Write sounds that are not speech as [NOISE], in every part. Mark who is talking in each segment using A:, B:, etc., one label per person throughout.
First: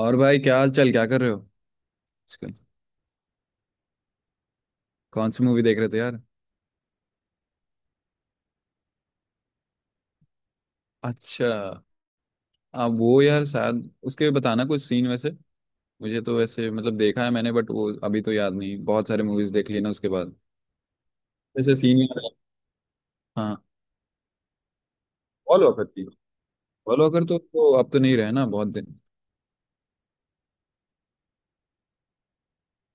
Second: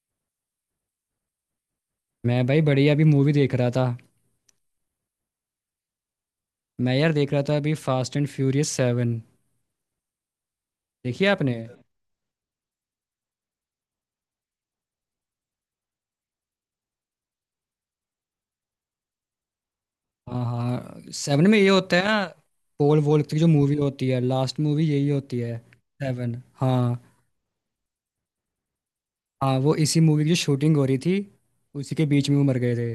A: और भाई क्या हाल चाल क्या कर रहे हो
B: मैं
A: आजकल।
B: भाई बढ़िया अभी मूवी देख रहा था।
A: कौन सी मूवी देख रहे थे यार?
B: मैं यार देख रहा था अभी फास्ट एंड फ्यूरियस सेवन। देखी है
A: अच्छा।
B: आपने।
A: आप वो यार शायद उसके बताना कुछ सीन वैसे। मुझे तो वैसे मतलब देखा है मैंने बट वो अभी तो याद नहीं, बहुत सारे मूवीज देख लिए ना उसके बाद।
B: हाँ हाँ, सेवन में ये
A: वैसे
B: होता
A: सीन
B: है
A: याद
B: ना।
A: है?
B: पोल वोल्ट की जो
A: हाँ।
B: मूवी होती है लास्ट मूवी यही होती है
A: पॉल वॉकर थी।
B: सेवन।
A: पॉल
B: हाँ।
A: वॉकर तो अब तो नहीं रहे ना बहुत दिन।
B: हाँ वो इसी मूवी की जो शूटिंग हो रही थी, उसी के बीच में वो मर गए थे।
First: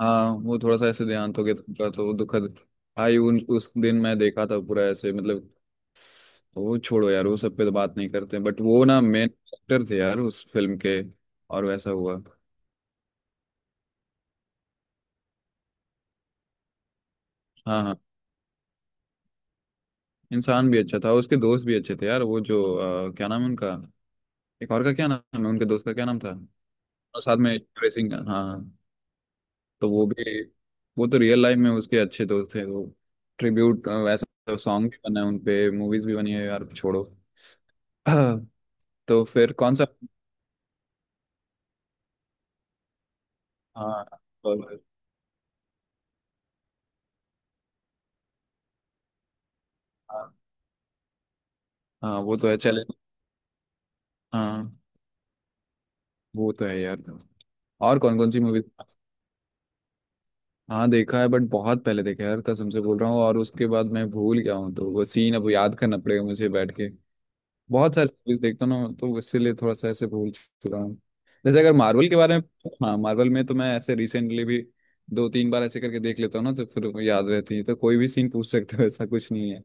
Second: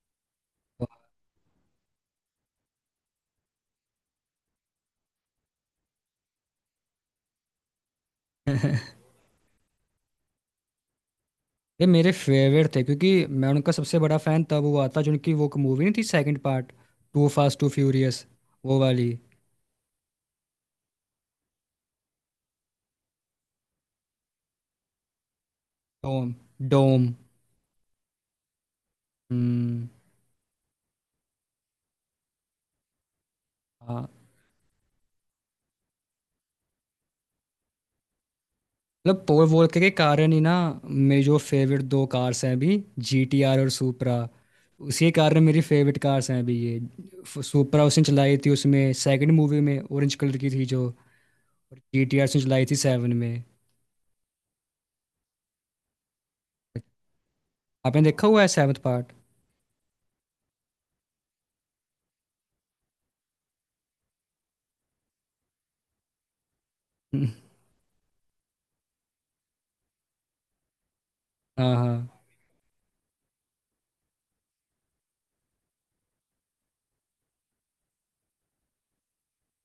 A: हाँ वो थोड़ा सा ऐसे देहांत हो गया था उनका, तो वो दुखद। भाई उन उस दिन मैं देखा था पूरा ऐसे मतलब। वो छोड़ो यार, वो सब पे तो बात नहीं करते बट वो ना मेन एक्टर थे यार उस फिल्म के। और
B: ये
A: वैसा
B: मेरे
A: हुआ।
B: फेवरेट थे क्योंकि मैं उनका सबसे बड़ा फैन तब हुआ था जो उनकी वो मूवी नहीं थी, second part two Fast two
A: हाँ हाँ।
B: फ्यूरियस, वो वाली।
A: इंसान भी अच्छा था, उसके दोस्त भी अच्छे थे यार। वो जो क्या नाम है उनका। एक और का क्या नाम है, उनके दोस्त का क्या नाम
B: डोम।
A: था?
B: डोम।
A: और साथ में ट्रेसिंग, हाँ।
B: हम्म।
A: तो वो भी। वो तो रियल लाइफ में उसके अच्छे दोस्त थे वो। ट्रिब्यूट।
B: हाँ।
A: ऐसा सॉन्ग भी बना है उनपे, मूवीज भी बनी है यार, छोड़ो। [CLEARS THROAT] तो
B: मतलब पोल
A: फिर
B: वोल
A: कौन
B: के,
A: सा?
B: के कारण ही ना। मेरी जो फेवरेट दो कार्स हैं अभी, जी टी आर और
A: हाँ।
B: सुपरा।
A: और-
B: उसी के कारण मेरी फेवरेट कार्स हैं अभी ये। सुपरा उसने चलाई थी उसमें सेकंड मूवी में, ऑरेंज
A: हाँ
B: कलर की थी जो। और जी
A: हाँ,
B: टी आर
A: वो
B: उसने
A: तो है
B: चलाई थी
A: चैलेंज।
B: सेवन में।
A: हाँ वो तो है यार। और
B: आपने
A: कौन
B: देखा
A: कौन
B: हुआ
A: सी
B: है
A: मूवी?
B: Seventh part.
A: हाँ देखा है बट बहुत पहले देखा है यार, कसम से बोल रहा हूँ, और उसके बाद मैं भूल गया हूँ, तो वो सीन अब याद करना पड़ेगा मुझे बैठ के।
B: [LAUGHS]
A: बहुत सारे मूवीज देखता हूँ ना, तो इसीलिए थोड़ा सा ऐसे भूल चुका हूँ। जैसे अगर
B: हाँ
A: मार्वल
B: हाँ।
A: के बारे में। हाँ मार्वल में तो मैं ऐसे रिसेंटली भी दो तीन बार ऐसे करके देख लेता हूँ ना, तो फिर वो याद रहती है, तो कोई भी सीन पूछ सकते हो, ऐसा कुछ नहीं है।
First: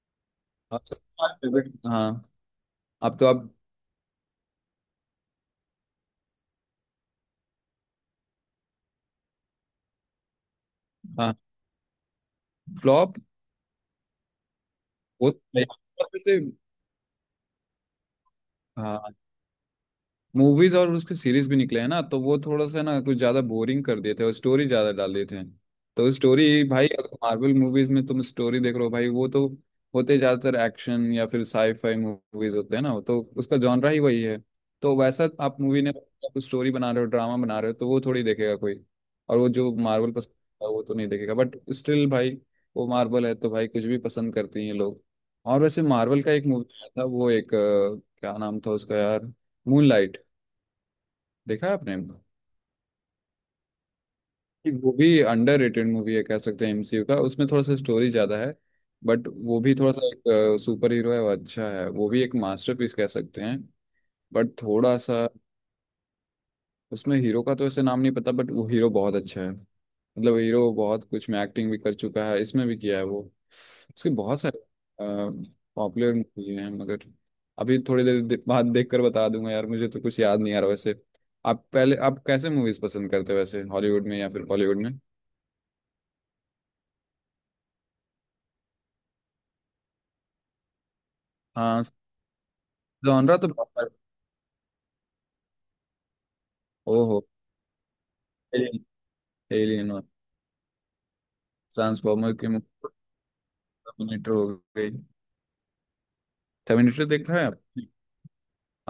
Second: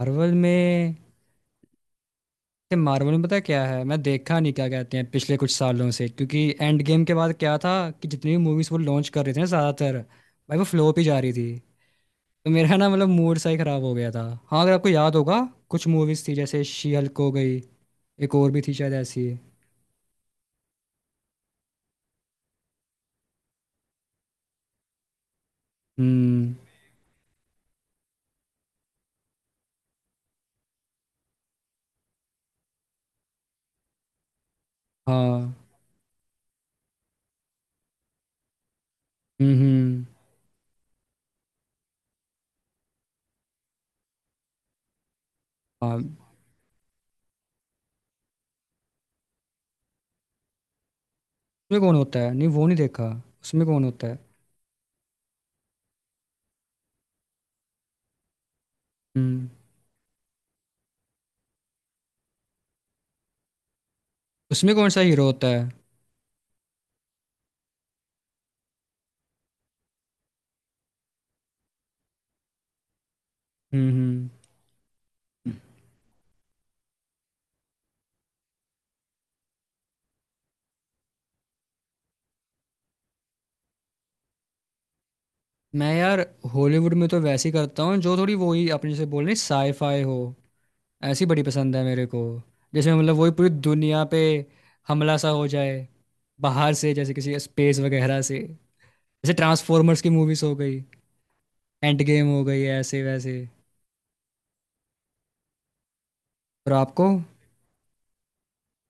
B: मार्वल
A: और
B: में
A: तुम्हारा हाँ।
B: ते मार्वल
A: अब
B: में
A: तो
B: पता
A: आप।
B: क्या है, मैं देखा नहीं क्या कहते हैं पिछले कुछ सालों से क्योंकि एंड गेम के बाद क्या था कि जितनी भी मूवीज वो लॉन्च कर रहे थे ना ज़्यादातर भाई वो फ्लोप ही जा रही
A: हाँ।
B: थी। तो मेरा ना मतलब
A: फ्लॉप।
B: मूड सा ही खराब हो गया था। हाँ अगर आपको याद
A: वो
B: होगा कुछ मूवीज थी
A: वैसे
B: जैसे
A: [LAUGHS]
B: शी हल्क हो गई, एक और भी थी शायद
A: हाँ
B: ऐसी।
A: मूवीज और उसके सीरीज भी निकले हैं ना, तो वो थोड़ा सा ना कुछ ज्यादा बोरिंग कर देते हैं और स्टोरी ज्यादा डाल देते हैं। तो
B: हम्म।
A: स्टोरी भाई, अगर मार्वल मूवीज में तुम स्टोरी देख रहे हो भाई, वो तो होते ज्यादातर एक्शन या फिर साईफाई मूवीज होते हैं ना, तो उसका जॉनरा ही वही है। तो वैसा
B: हाँ।
A: आप मूवी ने आप स्टोरी बना रहे हो, ड्रामा बना रहे हो, तो वो थोड़ी देखेगा कोई। और वो
B: हम्म।
A: जो
B: हम्म।
A: मार्वल पसंद है वो तो नहीं देखेगा, बट स्टिल भाई, वो मार्वल है तो भाई, कुछ भी पसंद करते हैं लोग। और वैसे
B: हाँ। उसमें
A: मार्वल का एक मूवी आया था, वो एक क्या नाम था उसका यार। मूनलाइट। देखा है
B: कौन
A: आपने?
B: होता है, नहीं वो नहीं देखा। उसमें कौन होता है।
A: एक वो भी अंडररेटेड मूवी है कह सकते हैं, एमसीयू का, उसमें थोड़ा सा स्टोरी ज्यादा है। बट
B: हम्म।
A: वो भी थोड़ा सा एक सुपर हीरो है, वो अच्छा है, वो भी एक मास्टरपीस कह सकते हैं। बट
B: उसमें कौन
A: थोड़ा
B: सा हीरो
A: सा।
B: होता है।
A: उसमें हीरो का तो ऐसे नाम नहीं पता, बट वो हीरो बहुत अच्छा है, मतलब हीरो बहुत कुछ में एक्टिंग भी कर चुका है, इसमें भी किया है वो। उसके
B: हम्म।
A: बहुत सारे पॉपुलर मूवी हैं, मगर अभी थोड़ी देर बाद देख कर बता दूंगा यार, मुझे तो कुछ याद नहीं आ रहा वैसे। आप पहले, आप कैसे मूवीज पसंद करते हो वैसे? हॉलीवुड में या फिर बॉलीवुड में?
B: मैं यार हॉलीवुड में तो वैसे ही करता हूँ जो थोड़ी वही अपने जैसे बोल रही साईफाई हो। ऐसी बड़ी पसंद है
A: हाँ
B: मेरे को। जिसमें मतलब वही
A: जॉनरा
B: पूरी
A: तो प्रॉपर।
B: दुनिया पे हमला सा हो जाए, बाहर से जैसे
A: ओहो।
B: किसी स्पेस वगैरह से।
A: एलियन।
B: जैसे
A: एलियन
B: ट्रांसफॉर्मर्स
A: वन।
B: की मूवीज हो गई, एंड गेम
A: ट्रांसफॉर्मर
B: हो
A: की
B: गई है,
A: मूवी।
B: ऐसे वैसे।
A: टर्मिनेटर हो गई।
B: और
A: टर्मिनेटर
B: आपको।
A: देखा है आपने?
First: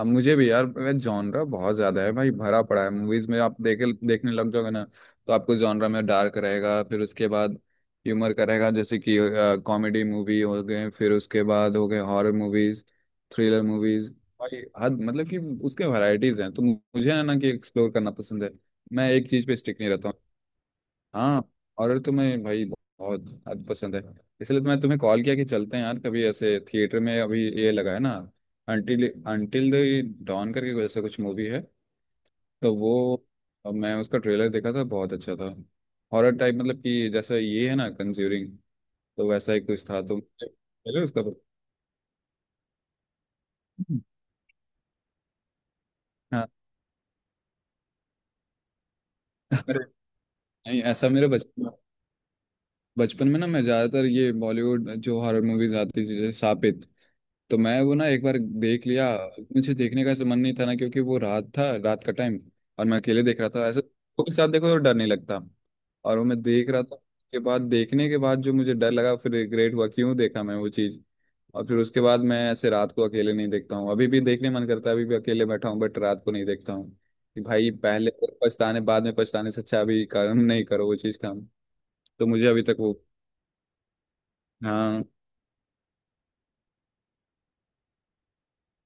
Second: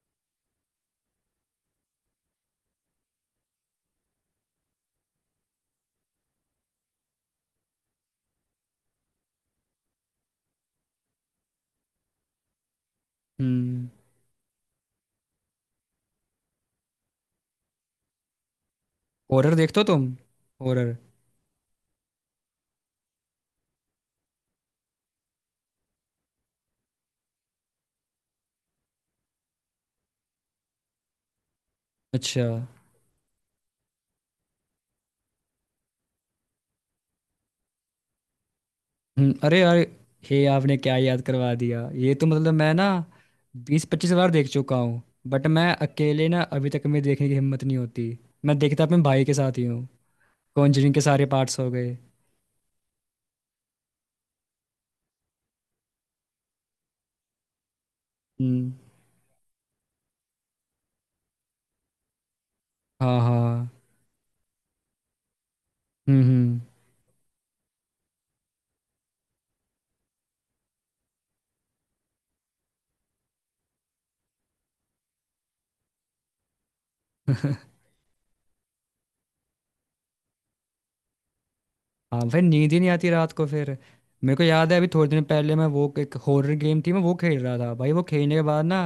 A: अब मुझे भी यार जॉनरा बहुत ज्यादा है भाई, भरा पड़ा है मूवीज में, आप देखे देखने लग जाओगे ना। तो आपको जॉनरा में डार्क रहेगा, फिर उसके बाद ह्यूमर का रहेगा, जैसे कि कॉमेडी मूवी हो गए, फिर उसके बाद हो गए horror movies, thriller
B: hmm.
A: Movies. भाई हद मतलब कि उसके वैरायटीज हैं, तो मुझे है ना कि एक्सप्लोर करना पसंद है। मैं एक चीज
B: हॉरर
A: पे
B: देखते
A: स्टिक
B: हो
A: नहीं
B: तुम,
A: रहता हूँ।
B: हॉरर।
A: हाँ। हॉरर तो मैं भाई बहुत हद पसंद है। इसलिए तो मैं तुम्हें कॉल किया कि चलते हैं यार कभी ऐसे थिएटर में, अभी ये लगा है ना अंटिल अंटिल द डॉन करके ऐसा कुछ मूवी है।
B: अच्छा।
A: तो वो, अब मैं उसका ट्रेलर देखा था बहुत अच्छा था, हॉरर टाइप, मतलब कि जैसा ये है ना कंज्यूरिंग, तो
B: हम्म,
A: वैसा
B: अरे
A: ही
B: यार,
A: कुछ था, तो
B: हे आपने क्या
A: चलो
B: याद
A: उसका।
B: करवा दिया, ये तो मतलब मैं ना बीस पच्चीस बार देख चुका हूँ। बट मैं अकेले ना
A: हाँ।
B: अभी तक मेरी देखने की हिम्मत नहीं होती। मैं देखता अपने भाई के साथ ही
A: अरे
B: हूँ।
A: नहीं,
B: कॉन्जरिंग के
A: ऐसा
B: सारे
A: मेरे
B: पार्ट्स हो
A: बचपन
B: गए।
A: बचपन में ना मैं ज़्यादातर ये बॉलीवुड जो हॉरर मूवीज आती थी जैसे सापित, तो मैं वो ना एक बार
B: हम्म।
A: देख लिया। मुझे देखने का ऐसा मन नहीं था ना, क्योंकि वो रात का टाइम और मैं
B: हाँ
A: अकेले देख रहा था,
B: हाँ।
A: ऐसे लोगों के साथ देखो तो डर नहीं लगता। और वो मैं
B: हम्म।
A: देख रहा था। के बाद देखने के बाद जो मुझे डर लगा, फिर रिग्रेट हुआ क्यों देखा मैं वो चीज़। और फिर उसके बाद मैं ऐसे रात को अकेले नहीं देखता हूँ, अभी भी देखने मन करता है, अभी भी अकेले बैठा हूँ बट रात को नहीं देखता हूँ। कि भाई पहले तो पछताने, बाद में पछताने से अच्छा अभी कर्म नहीं करो वो चीज़ का।
B: हाँ
A: तो
B: फिर
A: मुझे अभी
B: नींद
A: तक
B: ही नहीं
A: वो।
B: आती रात को फिर। मेरे को याद है अभी
A: हाँ
B: थोड़े दिन पहले मैं वो एक हॉरर गेम थी मैं वो खेल रहा था भाई, वो खेलने के बाद ना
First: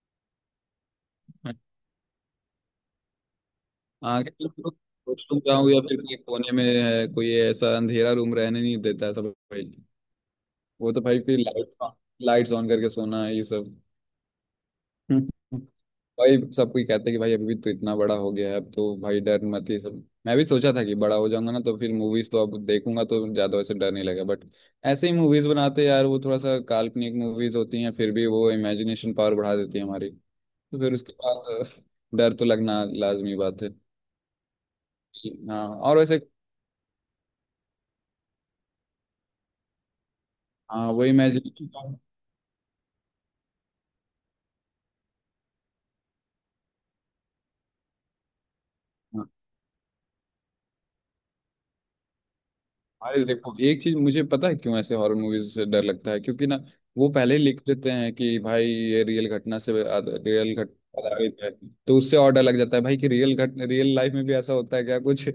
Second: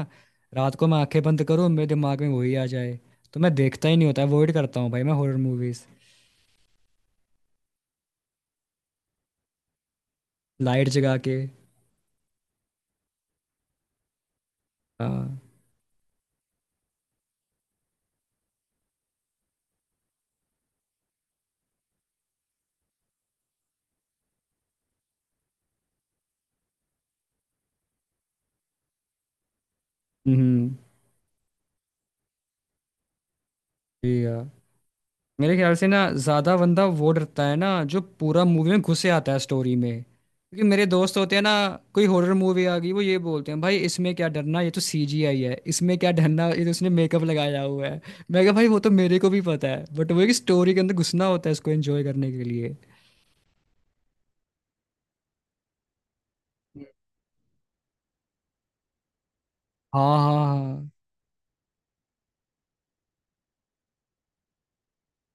B: रात को मैं आंखें बंद करूँ मेरे दिमाग में वही आ जाए। तो मैं देखता ही नहीं होता,
A: हाँ। कि
B: अवॉइड
A: लोग
B: करता हूँ भाई मैं हॉरर
A: रूम जाऊँ या
B: मूवीज।
A: फिर कोई कोने में है, कोई ऐसा अंधेरा रूम रहने नहीं देता है तो भाई।
B: लाइट
A: वो तो
B: जगा
A: भाई
B: के।
A: फिर लाइट्स ऑन करके सोना है ये सब। [LAUGHS]
B: हाँ।
A: हम्म। भाई सब कोई कहते हैं कि भाई अभी भी तो इतना बड़ा हो गया है, अब तो भाई डर मत ये सब, मैं भी सोचा था कि बड़ा हो जाऊंगा ना, तो फिर मूवीज तो अब देखूंगा तो ज्यादा वैसे डर नहीं लगेगा, बट ऐसे ही मूवीज बनाते हैं यार, वो थोड़ा सा काल्पनिक मूवीज होती हैं फिर भी वो इमेजिनेशन पावर बढ़ा देती है हमारी। तो
B: हम्म।
A: फिर उसके बाद डर तो लगना लाजमी बात है।
B: जी हाँ, मेरे
A: हाँ
B: ख्याल से
A: और
B: ना
A: वैसे।
B: ज्यादा बंदा वो डरता है ना जो पूरा मूवी में घुसे आता है स्टोरी में। क्योंकि मेरे
A: हाँ वही
B: दोस्त
A: मैं।
B: होते हैं ना, कोई हॉरर मूवी आ गई वो ये बोलते हैं भाई इसमें क्या डरना, ये तो सीजीआई है, इसमें क्या डरना, ये तो उसने मेकअप लगाया हुआ है। मैं कहा भाई वो तो मेरे
A: हाँ,
B: को भी पता है, बट वो है कि स्टोरी के अंदर घुसना होता है इसको एंजॉय करने के लिए।
A: अरे देखो एक चीज, मुझे पता है क्यों ऐसे हॉरर मूवीज से डर लगता है, क्योंकि ना वो पहले ही लिख देते हैं कि भाई ये रियल घटना से
B: हाँ हाँ
A: रियल घट
B: हाँ।
A: आधारित है। तो उससे और डर लग जाता है भाई कि रियल लाइफ में भी ऐसा होता है क्या कुछ।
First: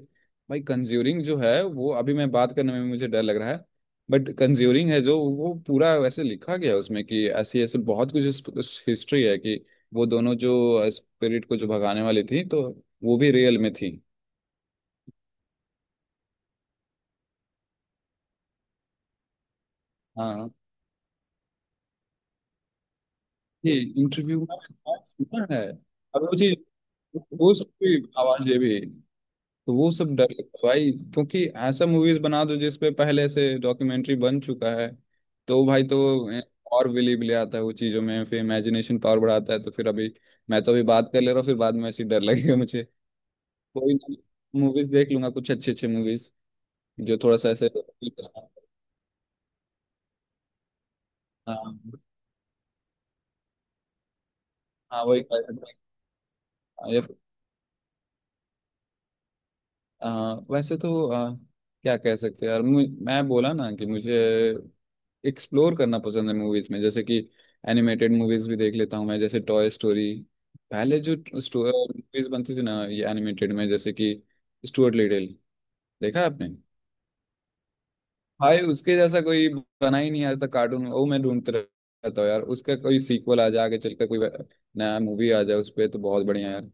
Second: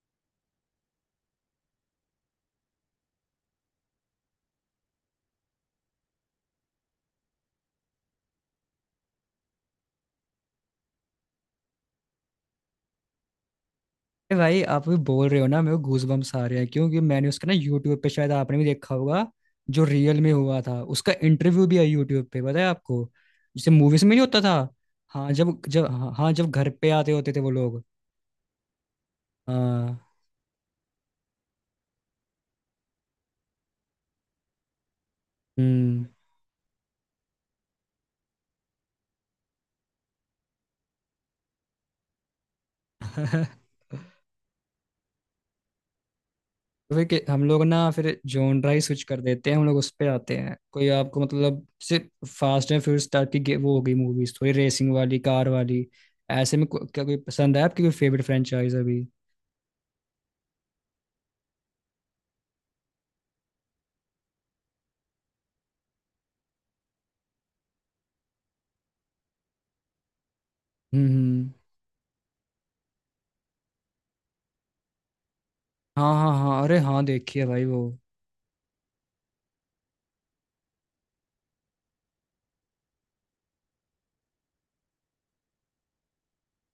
A: भाई कंज्यूरिंग जो है वो अभी मैं बात करने में भी मुझे डर लग रहा है। बट कंज्यूरिंग है जो वो पूरा वैसे लिखा गया है उसमें कि ऐसी ऐसे बहुत कुछ हिस्ट्री है कि वो दोनों जो स्पिरिट को जो भगाने वाली थी, तो वो भी रियल में थी।
B: अरे भाई आप भी बोल रहे हो ना मेरे को गूजबम्प्स आ रहे हैं, क्योंकि मैंने उसका ना यूट्यूब पे, शायद आपने भी देखा होगा, जो रियल में
A: हाँ
B: हुआ था उसका इंटरव्यू भी है यूट्यूब पे, पता है आपको। जैसे
A: ये
B: मूवीज में नहीं
A: इंटरव्यू
B: होता
A: में
B: था।
A: मैंने
B: हाँ
A: सुना
B: जब
A: है।
B: जब हाँ
A: अब
B: हाँ, जब
A: मुझे
B: घर पे आते होते थे वो
A: वो सब
B: लोग।
A: की आवाज ये भी। तो वो
B: हाँ।
A: सब डर लगता है भाई, क्योंकि ऐसा मूवीज बना दो जिसपे पहले से डॉक्यूमेंट्री बन चुका है, तो भाई
B: हम्म।
A: तो और बिलीव ले आता है वो चीजों में, फिर इमेजिनेशन पावर बढ़ाता है तो फिर अभी। मैं तो अभी बात कर ले रहा हूँ, फिर बाद में ऐसी डर लगेगा मुझे।
B: [LAUGHS]
A: कोई मूवीज देख लूंगा कुछ अच्छे अच्छे मूवीज
B: तो फिर
A: जो थोड़ा
B: हम
A: सा
B: लोग
A: ऐसे।
B: ना फिर जॉनरा ही स्विच कर देते हैं, हम लोग उस पे आते हैं। कोई आपको मतलब
A: हाँ।
B: सिर्फ फास्ट एंड फ्यूरियस टाइप की वो हो गई मूवीज, थोड़ी रेसिंग
A: हाँ
B: वाली
A: वही।
B: कार वाली, ऐसे में क्या कोई पसंद है आपकी, कोई फेवरेट फ्रेंचाइज अभी।
A: वैसे तो क्या कह सकते हैं यार। मैं बोला ना कि मुझे एक्सप्लोर करना पसंद है मूवीज में, जैसे कि एनिमेटेड मूवीज भी देख लेता हूँ मैं, जैसे टॉय स्टोरी। पहले
B: हम्म
A: जो
B: हम्म।
A: मूवीज बनती थी ना ये एनिमेटेड में, जैसे कि स्टुअर्ट लिटिल।
B: हाँ
A: देखा है
B: हाँ
A: आपने?
B: हाँ, अरे हाँ देखी है भाई वो।
A: भाई उसके जैसा कोई बना ही नहीं आज तक कार्टून, वो मैं ढूंढता रहता हूँ यार, उसका कोई सीक्वल आ जाए आगे चलकर, कोई नया मूवी आ जाए उस पर, तो बहुत बढ़िया यार।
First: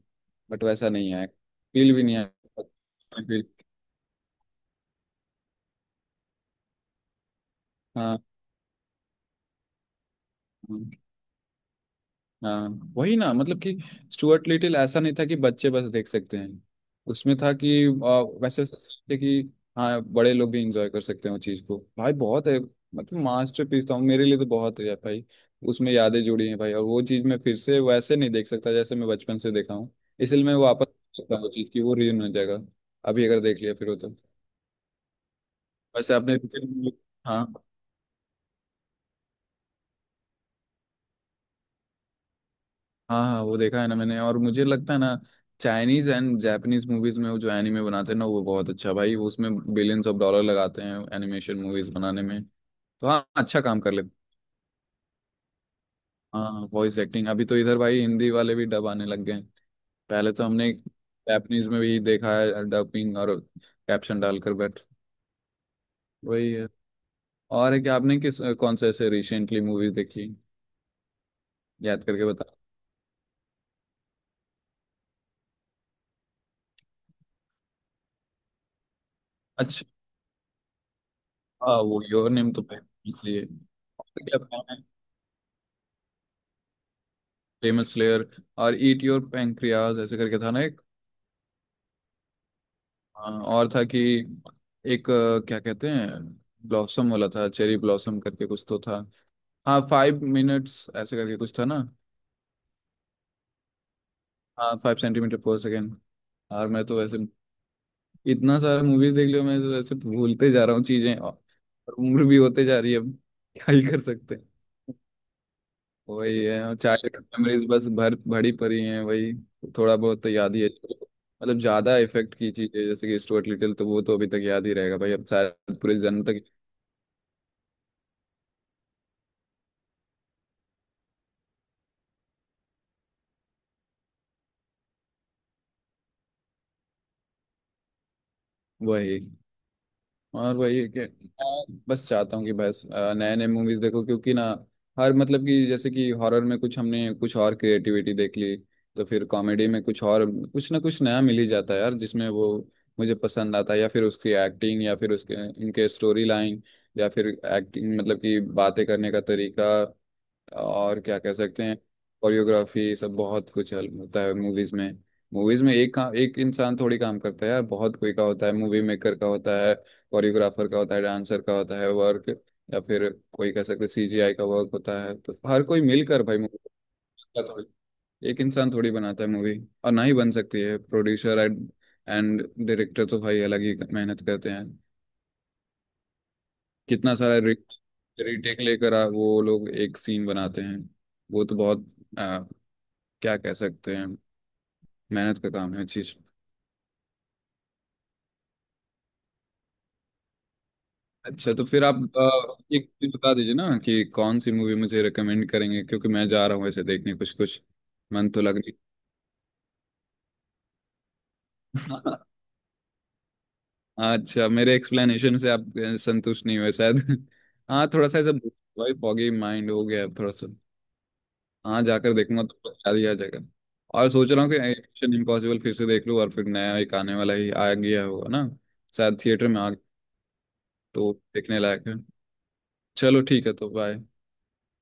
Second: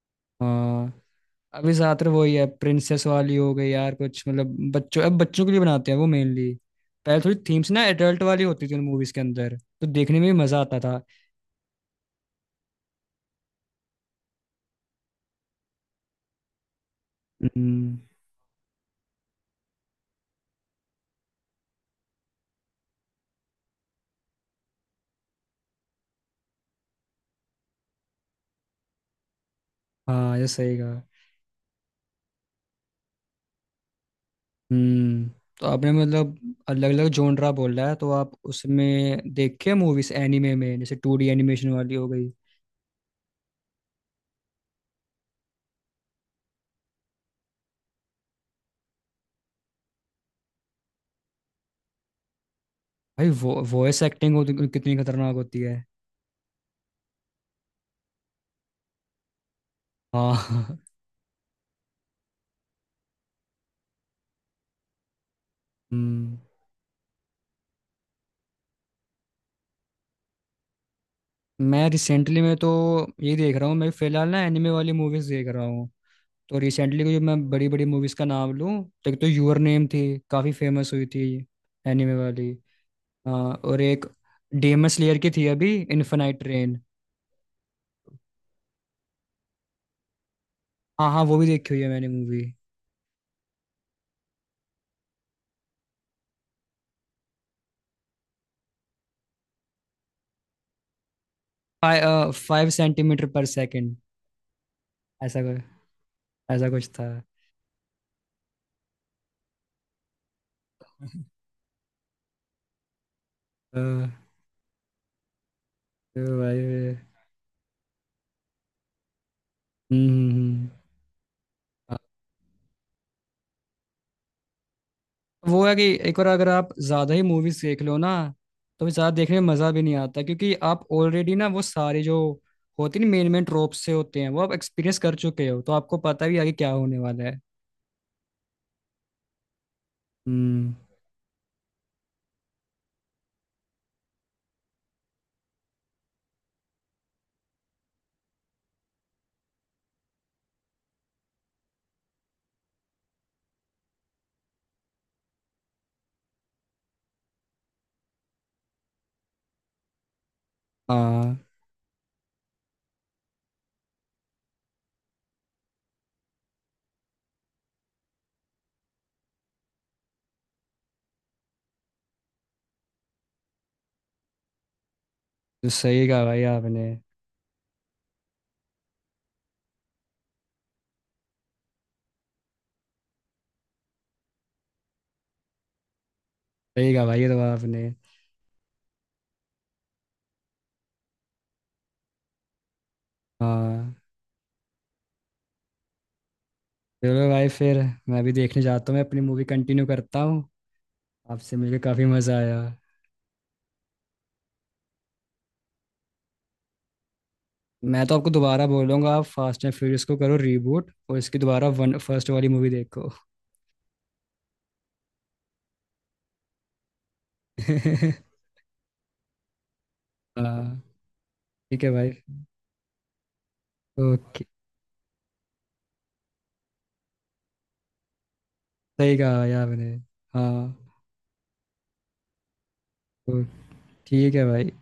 A: बट वैसा
B: हाँ।
A: नहीं है,
B: अभी
A: फील भी
B: ज्यादातर
A: नहीं है।
B: वही है प्रिंसेस वाली
A: फील।
B: हो गई यार कुछ, मतलब बच्चों, अब बच्चों के लिए बनाते हैं वो मेनली। पहले थोड़ी थीम्स ना एडल्ट
A: हाँ।
B: वाली होती थी उन मूवीज के अंदर, तो देखने में भी मजा आता था।
A: हाँ वही ना मतलब कि स्टुअर्ट लिटिल ऐसा नहीं था कि बच्चे बस देख सकते हैं। उसमें था कि
B: हम्म।
A: वैसे थे कि हाँ बड़े लोग भी इंजॉय कर सकते हैं उस चीज़ को भाई बहुत है। मतलब मास्टरपीस था मेरे लिए, तो बहुत है यार भाई, उसमें यादें जुड़ी हैं भाई, और वो चीज़ मैं फिर से वैसे नहीं देख सकता जैसे मैं बचपन से देखा हूँ।
B: हाँ
A: इसलिए
B: ये
A: मैं
B: सही
A: वापस
B: कहा।
A: देख सकता हूँ वो चीज़ की वो रियून हो जाएगा, अभी अगर देख लिया फिर वो तो।
B: हम्म। तो आपने
A: वैसे आपने
B: मतलब अलग
A: [LAUGHS]
B: अलग
A: हाँ।
B: जोनरा बोला है तो आप उसमें देखे मूवीज एनिमे में जैसे टू डी एनिमेशन वाली हो गई।
A: हाँ हाँ वो देखा है ना मैंने, और मुझे लगता है ना चाइनीज एंड जापानीज मूवीज में वो जो एनिमे बनाते हैं ना वो बहुत अच्छा भाई, वो उसमें बिलियंस ऑफ डॉलर लगाते हैं एनिमेशन मूवीज बनाने में, तो हाँ
B: भाई वो
A: अच्छा काम कर
B: वॉइस
A: ले।
B: एक्टिंग होती कितनी खतरनाक होती है।
A: हाँ वॉइस एक्टिंग अभी तो इधर भाई हिंदी वाले भी डब आने लग गए हैं। पहले तो हमने
B: हाँ। [LAUGHS]
A: जापानीज में भी देखा है डबिंग और कैप्शन डालकर बट
B: हम्म।
A: वही है। और है कि आपने किस कौन सा ऐसे रिसेंटली मूवी देखी?
B: मैं
A: याद करके
B: रिसेंटली
A: बता।
B: में तो ये देख रहा हूँ, मैं फिलहाल ना एनिमे वाली मूवीज देख रहा हूँ। तो रिसेंटली को जो मैं बड़ी बड़ी मूवीज का नाम लूँ, तो एक तो यूर
A: अच्छा।
B: नेम थी, काफ़ी फेमस हुई थी,
A: हाँ, वो
B: एनिमे
A: योर
B: वाली।
A: नेम तो भाई इसलिए।
B: और एक
A: और क्या?
B: डेमन स्लेयर की थी अभी इन्फेनाइट रेन।
A: Famous layer. और ईट योर पेंक्रियाज ऐसे करके था ना एक।
B: हाँ हाँ वो भी देखी हुई है मैंने मूवी।
A: हाँ, और था कि एक क्या कहते हैं, ब्लॉसम वाला था, चेरी ब्लॉसम करके कुछ तो था। हाँ फाइव मिनट्स ऐसे करके कुछ था ना।
B: फाइव सेंटीमीटर पर सेकेंड,
A: हाँ फाइव सेंटीमीटर
B: ऐसा
A: पर
B: कुछ,
A: सेकेंड। और
B: ऐसा
A: मैं
B: कुछ
A: तो
B: था।
A: वैसे इतना सारा मूवीज देख लिया, मैं तो वैसे भूलते जा रहा हूँ चीजें, और उम्र भी होते जा रही है अब, क्या ही कर
B: तो
A: सकते हैं। वही है, और
B: भाई।
A: चाइल्डहुड मेमोरीज बस भर भरी पड़ी हैं वही, थोड़ा
B: हम्म
A: बहुत तो
B: हम्म,
A: याद ही है।
B: हम्म।
A: मतलब ज्यादा इफेक्ट की चीजें जैसे कि स्टुअर्ट लिटिल, तो वो तो अभी तक याद ही रहेगा भाई, अब
B: वो है
A: शायद
B: कि
A: पूरे
B: एक
A: जन्म
B: बार
A: तक।
B: अगर आप ज्यादा ही मूवीज देख लो ना, तो फिर ज्यादा देखने में मजा भी नहीं आता क्योंकि आप ऑलरेडी ना वो सारे जो होती है ना मेन मेन ट्रोप से होते हैं वो आप एक्सपीरियंस कर चुके हो, तो आपको पता भी है आगे क्या होने वाला है।
A: वही। और
B: हम्म।
A: वही है कि मैं बस चाहता हूँ कि बस नए नए मूवीज देखो, क्योंकि ना हर मतलब कि जैसे कि हॉरर में कुछ हमने कुछ और क्रिएटिविटी देख ली, तो फिर कॉमेडी में कुछ और, कुछ ना कुछ नया मिल ही जाता है यार, जिसमें वो मुझे पसंद आता है, या फिर उसकी एक्टिंग, या फिर उसके उनके स्टोरी लाइन, या फिर एक्टिंग मतलब कि बातें करने का तरीका, और क्या कह
B: हाँ
A: सकते हैं, कोरियोग्राफी सब बहुत कुछ हेल्प होता है मूवीज में। मूवीज में एक काम एक इंसान थोड़ी काम करता है यार, बहुत कोई का होता है, मूवी मेकर का होता है, कोरियोग्राफर का होता है, डांसर का होता है वर्क, या फिर कोई कह सकते सीजीआई का वर्क होता है, तो हर
B: तो
A: कोई
B: सही कहा
A: मिलकर भाई
B: भाई आपने।
A: मूवी थोड़ी, एक इंसान थोड़ी बनाता है मूवी, और ना ही बन सकती है। प्रोड्यूसर एंड एंड डायरेक्टर तो भाई अलग ही मेहनत करते हैं।
B: सही कहा
A: कितना
B: भाई ये
A: सारा
B: तो आपने।
A: रिटेक लेकर वो लोग एक सीन बनाते हैं, वो तो बहुत क्या कह
B: हाँ।
A: सकते हैं, मेहनत का काम है चीज।
B: चलो भाई फिर, मैं भी देखने जाता हूँ, मैं अपनी मूवी कंटिन्यू करता हूँ।
A: अच्छा
B: आपसे
A: तो
B: मिलकर
A: फिर आप
B: काफी मजा आया।
A: एक चीज बता दीजिए ना, कि कौन सी मूवी मुझे रेकमेंड करेंगे, क्योंकि मैं जा रहा हूँ ऐसे देखने कुछ कुछ।
B: मैं तो आपको
A: मन तो लग
B: दोबारा बोलूंगा आप फास्ट एंड फ्यूरियस को करो रीबूट और इसकी दोबारा वन
A: नहीं [LAUGHS]
B: फर्स्ट वाली मूवी देखो।
A: अच्छा मेरे एक्सप्लेनेशन से आप संतुष्ट नहीं हुए शायद [LAUGHS] हाँ थोड़ा सा ऐसा।
B: [LAUGHS]
A: भाई फॉगी माइंड हो गया अब थोड़ा सा।
B: हाँ
A: हाँ
B: ठीक है भाई।
A: जाकर देखूंगा तो याद ही आ जाएगा। और सोच रहा
B: ओके।
A: हूँ कि मिशन इम्पॉसिबल फिर से देख लूँ, और फिर नया एक आने वाला ही आ गया होगा ना
B: सही
A: शायद
B: कहा
A: थिएटर
B: भाई
A: में आ,
B: आपने। हाँ।
A: तो देखने लायक है। चलो
B: तो
A: ठीक है, तो बाय।
B: ठीक है भाई।